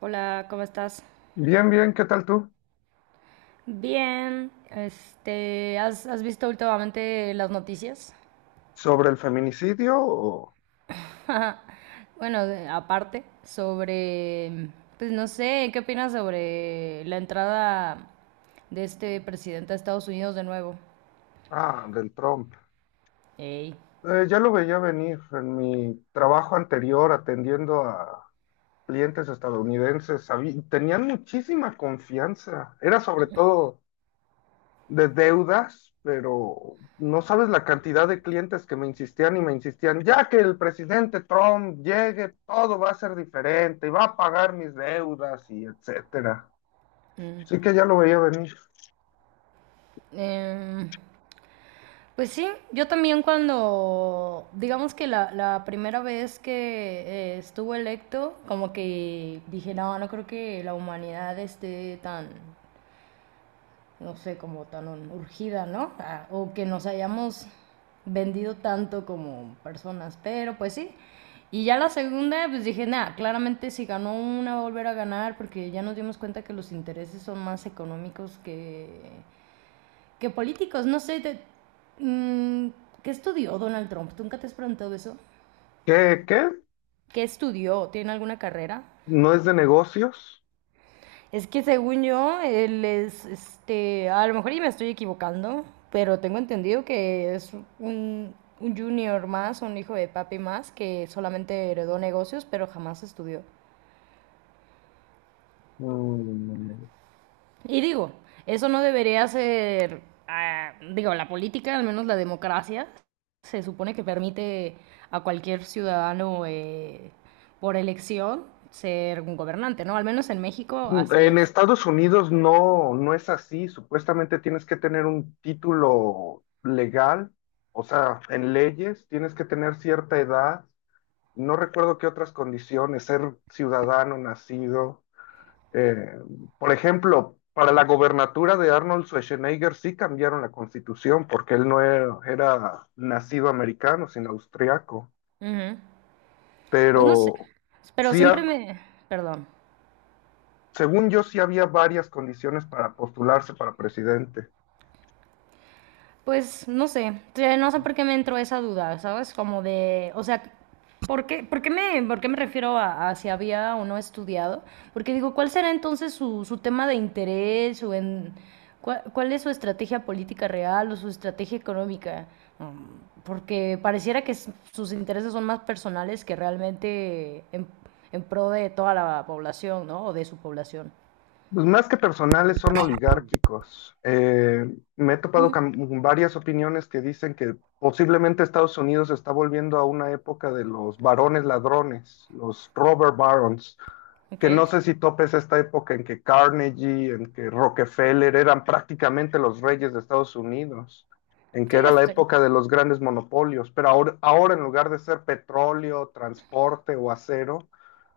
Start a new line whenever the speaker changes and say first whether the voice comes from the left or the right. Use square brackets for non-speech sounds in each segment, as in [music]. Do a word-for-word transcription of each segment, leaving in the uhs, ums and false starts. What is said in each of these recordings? right: Hola, ¿cómo estás?
left: Bien, bien, ¿qué tal tú?
right: Bien, este, ¿has, has visto últimamente las noticias?
left: ¿Sobre el feminicidio o...?
right: [laughs] Bueno, de- aparte, sobre, pues no sé, ¿qué opinas sobre la entrada de este presidente a Estados Unidos de nuevo?
left: Ah, del Trump.
right: Ey.
left: Eh, ya lo veía venir en mi trabajo anterior atendiendo a clientes estadounidenses. sabí- Tenían muchísima confianza. Era sobre todo de deudas, pero no sabes la cantidad de clientes que me insistían y me insistían, ya que el presidente Trump llegue, todo va a ser diferente y va a pagar mis deudas y etcétera.
right: Mm.
left: Así que ya lo veía venir.
right: Em, pues sí, yo también cuando, digamos que la, la primera vez que eh, estuvo electo, como que dije, no, no creo que la humanidad esté tan no sé, como tan urgida, ¿no? A- o que nos hayamos vendido tanto como personas, pero pues sí. Y ya la segunda, pues dije, nada, claramente si ganó una va a volver a ganar porque ya nos dimos cuenta que los intereses son más económicos que, que políticos. No sé, te- mm, ¿qué estudió Donald Trump? ¿Tú nunca te has preguntado eso?
left: ¿Qué, qué?
right: ¿Qué estudió? ¿Tiene alguna carrera?
left: No es de negocios.
right: Es que según yo, él es, este, a lo mejor y me estoy equivocando, pero tengo entendido que es un, un junior más, un hijo de papi más, que solamente heredó negocios, pero jamás estudió.
left: Mm,
right: Y digo, eso no debería ser, ah, digo, la política, al menos la democracia, se supone que permite a cualquier ciudadano eh, por elección ser un gobernante, ¿no? Al menos en México así
left: En
right: es.
left: Estados Unidos no, no es así. Supuestamente tienes que tener un título legal, o sea, en leyes, tienes que tener cierta edad. No recuerdo qué otras condiciones, ser ciudadano nacido. Eh, por ejemplo, para la gobernatura de Arnold Schwarzenegger sí cambiaron la constitución porque él no era, era nacido americano, sino austriaco.
right: Ujú. Pues no sé,
left: Pero
right: pero
left: sí,
right: siempre me... Perdón.
left: según yo sí había varias condiciones para postularse para presidente.
right: Pues no sé, te- no sé por qué me entró esa duda, ¿sabes? Como de, o sea, ¿por qué, por qué me, por qué me refiero a, a si había o no estudiado? Porque digo, ¿cuál será entonces su, su tema de interés o en... ¿Cuál, cuál es su estrategia política real o su estrategia económica? Mm, porque pareciera que s- sus intereses son más personales que realmente en, en pro de toda la población, ¿no? O de su población.
left: Pues más que personales son oligárquicos. Eh, me he topado
right: Mm,
left: con varias opiniones que dicen que posiblemente Estados Unidos está volviendo a una época de los barones ladrones, los robber barons, que no
right: ok.
left: sé si topes esta época en que Carnegie, en que Rockefeller eran prácticamente los reyes de Estados Unidos, en que
right: Sí, ya
left: era la
right: estoy.
left: época de los grandes monopolios, pero ahora, ahora en lugar de ser petróleo, transporte o acero,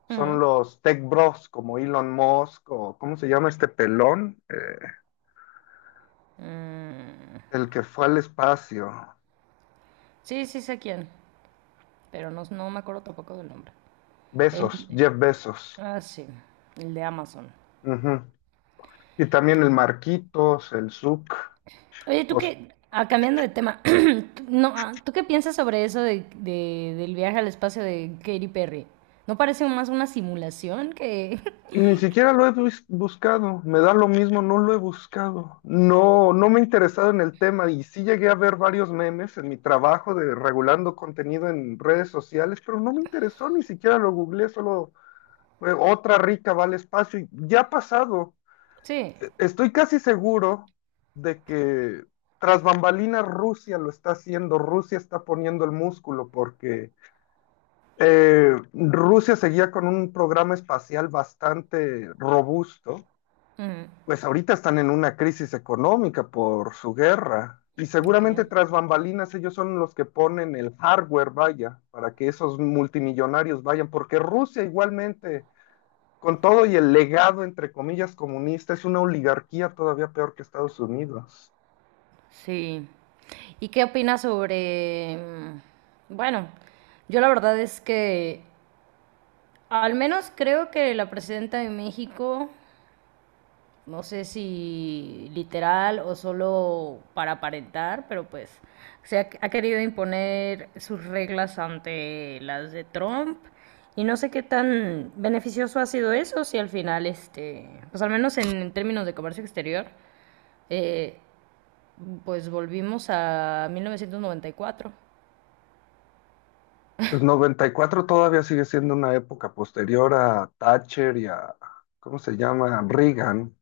left: son
right: Ujú.
left: los tech bros como Elon Musk o ¿cómo se llama este pelón? Eh,
right: Mm,
left: el que fue al espacio.
right: sí, sí sé quién, pero no, no me acuerdo tampoco del nombre. El,
left: Besos, Jeff Bezos.
right: ah, sí, el de Amazon.
left: Ujú. Y también el Marquitos, el Zuck.
right: Oye, ¿tú
left: os-
right: qué? Ah, cambiando de tema, [clears throat] tú- no, ah, ¿tú qué piensas sobre eso de, de- del viaje al espacio de Katy Perry? ¿No parece más una simulación que...? [laughs]
left: Ni siquiera lo he bus- buscado, me da lo mismo, no lo he buscado. No, no me he interesado en el tema y sí llegué a ver varios memes en mi trabajo de regulando contenido en redes sociales, pero no me interesó, ni siquiera lo googleé, solo fue otra rica vale espacio y ya ha pasado.
right: Sí.
left: E- Estoy casi seguro de que tras bambalinas Rusia lo está haciendo, Rusia está poniendo el músculo porque eh, Rusia seguía con un programa espacial bastante robusto,
right: Ujú.
left: pues ahorita están en una crisis económica por su guerra. Y
right: Ok.
left: seguramente tras bambalinas ellos son los que ponen el hardware, vaya, para que esos multimillonarios vayan, porque Rusia igualmente, con todo y el legado, entre comillas, comunista, es una oligarquía todavía peor que Estados Unidos.
right: Sí. ¿Y qué opinas sobre... mm, bueno, yo la verdad es que al menos creo que la presidenta de México no sé si literal o solo para aparentar, pero pues se ha, ha querido imponer sus reglas ante las de Trump. Y no sé qué tan beneficioso ha sido eso, si al final, este, pues al menos en, en términos de comercio exterior, eh, pues volvimos a mil novecientos noventa y cuatro.
left: El noventa y cuatro todavía sigue siendo una época posterior a Thatcher y a, ¿cómo se llama? Reagan.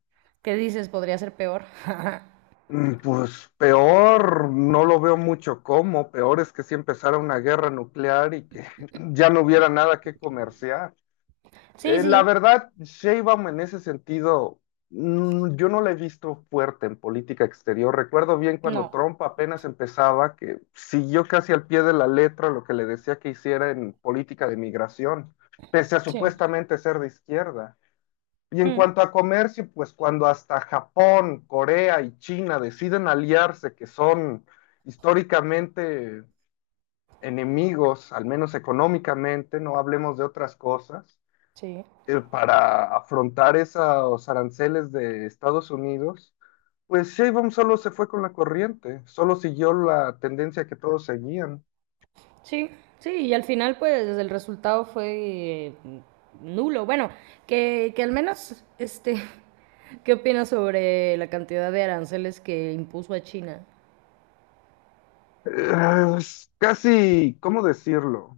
right: ¿Qué dices? Podría ser peor. [laughs]
left: Mm, Pues peor, no lo veo mucho como, peor es que si empezara una guerra nuclear y que [laughs] ya no hubiera nada que comerciar.
right: Sí,
left: Eh, la
right: sí.
left: verdad, Sheinbaum en ese sentido, mm, yo no la he visto fuerte en política exterior. Recuerdo bien cuando
right: No.
left: Trump apenas empezaba, que siguió casi al pie de la letra lo que le decía que hiciera en política de migración, pese a
right: Sí.
left: supuestamente ser de izquierda. Y en
right: Mm,
left: cuanto a comercio, pues cuando hasta Japón, Corea y China deciden aliarse, que son históricamente enemigos, al menos económicamente, no hablemos de otras cosas,
right: sí.
left: eh, para afrontar esos aranceles de Estados Unidos, pues Sheinbaum solo se fue con la corriente, solo siguió la tendencia que todos seguían.
right: Sí, sí, y al final pues el resultado fue eh, nulo. Bueno, que, que al menos, este, [laughs] ¿qué opinas sobre la cantidad de aranceles que impuso a China?
left: Eh, es casi, ¿cómo decirlo?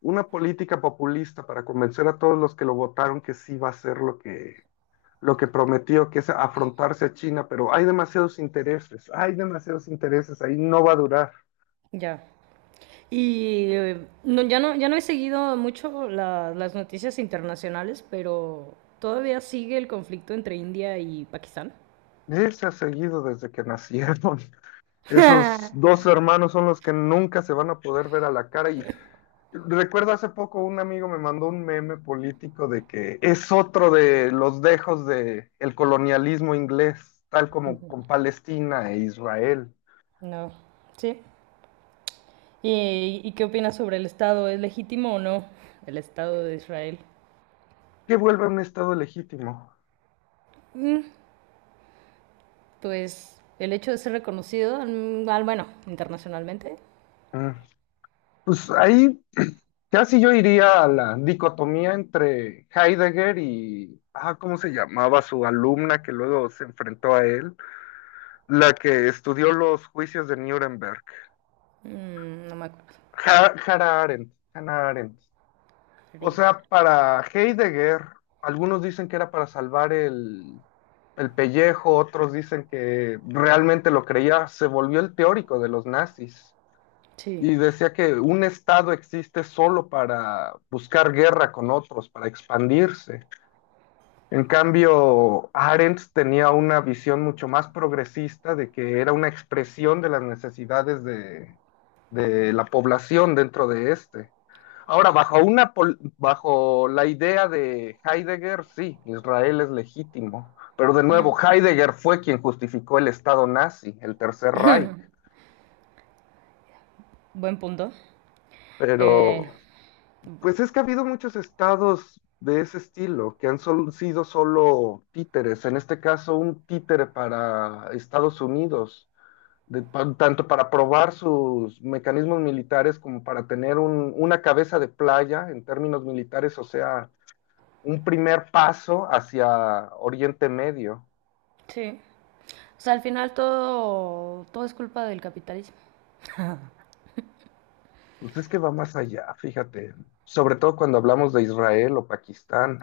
left: Una política populista para convencer a todos los que lo votaron que sí va a ser lo que lo que prometió, que es afrontarse a China, pero hay demasiados intereses, hay demasiados intereses, ahí no va a durar.
right: Ya. Y eh, no, ya no, ya no he seguido mucho la- las noticias internacionales, pero todavía sigue el conflicto entre India y Pakistán.
left: Se ha seguido desde que nacieron. [laughs] Esos
right: [laughs]
left: dos hermanos son los que nunca se van a poder ver a la cara. Y recuerdo hace poco un amigo me mandó un meme político de que es otro de los dejos del colonialismo inglés, tal como con Palestina e Israel,
right: No, sí. ¿Y, y qué opinas sobre el Estado? ¿Es legítimo o no el Estado de Israel?
left: que vuelve a un estado legítimo.
right: Mm, pues el hecho de ser reconocido, mm, al- bueno, internacionalmente,
left: Mm. Pues ahí [clears throat] casi yo iría a la dicotomía entre Heidegger y, ah, ¿cómo se llamaba su alumna que luego se enfrentó a él? La que estudió los juicios de Nuremberg.
right: mm, no me acuerdo.
left: Ha- Hannah Arendt, Hannah Arendt. O
right: Sí.
left: sea, para Heidegger, algunos dicen que era para salvar el, el pellejo, otros dicen que realmente lo creía, se volvió el teórico de los nazis.
right: Sí,
left: Y decía que un Estado existe solo para buscar guerra con otros, para expandirse. En cambio, Arendt tenía una visión mucho más progresista de que era una expresión de las necesidades de, de la población dentro de este. Ahora, bajo, una, pol- bajo la idea de Heidegger, sí, Israel es legítimo, pero de
right: mm,
left: nuevo, Heidegger fue quien justificó el Estado nazi, el Tercer Reich,
right: buen punto. Eh,
left: pero. Pues es que ha habido muchos estados de ese estilo que han sol- sido solo títeres, en este caso un títere para Estados Unidos, de- pa- tanto para probar sus mecanismos militares como para tener un- una cabeza de playa en términos militares, o sea, un primer paso hacia Oriente Medio.
right: sí. O sea, al final todo, todo es culpa del capitalismo. [laughs]
left: Pues es que va más allá, fíjate, sobre todo cuando hablamos de Israel o Pakistán.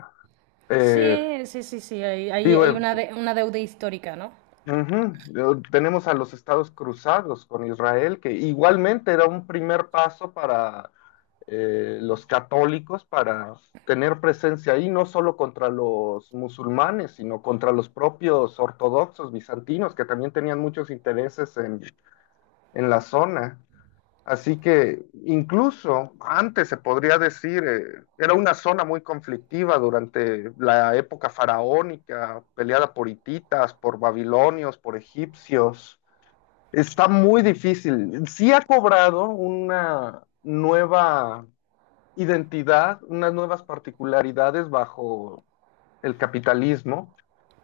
left: Eh,
right: Sí, sí, sí, sí, hay, hay-
left: Digo,
right: hay
left: eh,
right: una, de- una deuda histórica, ¿no?
left: ujú. Tenemos a los estados cruzados con Israel, que igualmente era un primer paso para eh, los católicos para tener presencia ahí, no solo contra los musulmanes, sino contra los propios ortodoxos bizantinos, que también tenían muchos intereses en, en, la zona. Así que incluso antes se podría decir, eh, era una zona muy conflictiva durante la época faraónica, peleada por hititas, por babilonios, por egipcios. Está muy difícil. Sí ha cobrado una nueva identidad, unas nuevas particularidades bajo el capitalismo,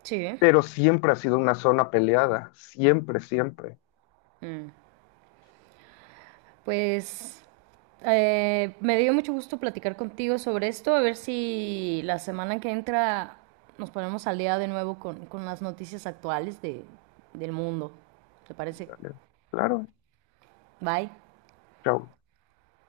right: Sí.
left: pero siempre ha sido una zona peleada, siempre, siempre.
right: Mm. Pues eh, me dio mucho gusto platicar contigo sobre esto, a ver si la semana que entra nos ponemos al día de nuevo con, con las noticias actuales de, del mundo. ¿Te parece?
left: ¿Vale? Claro,
right: Bye.
left: chao.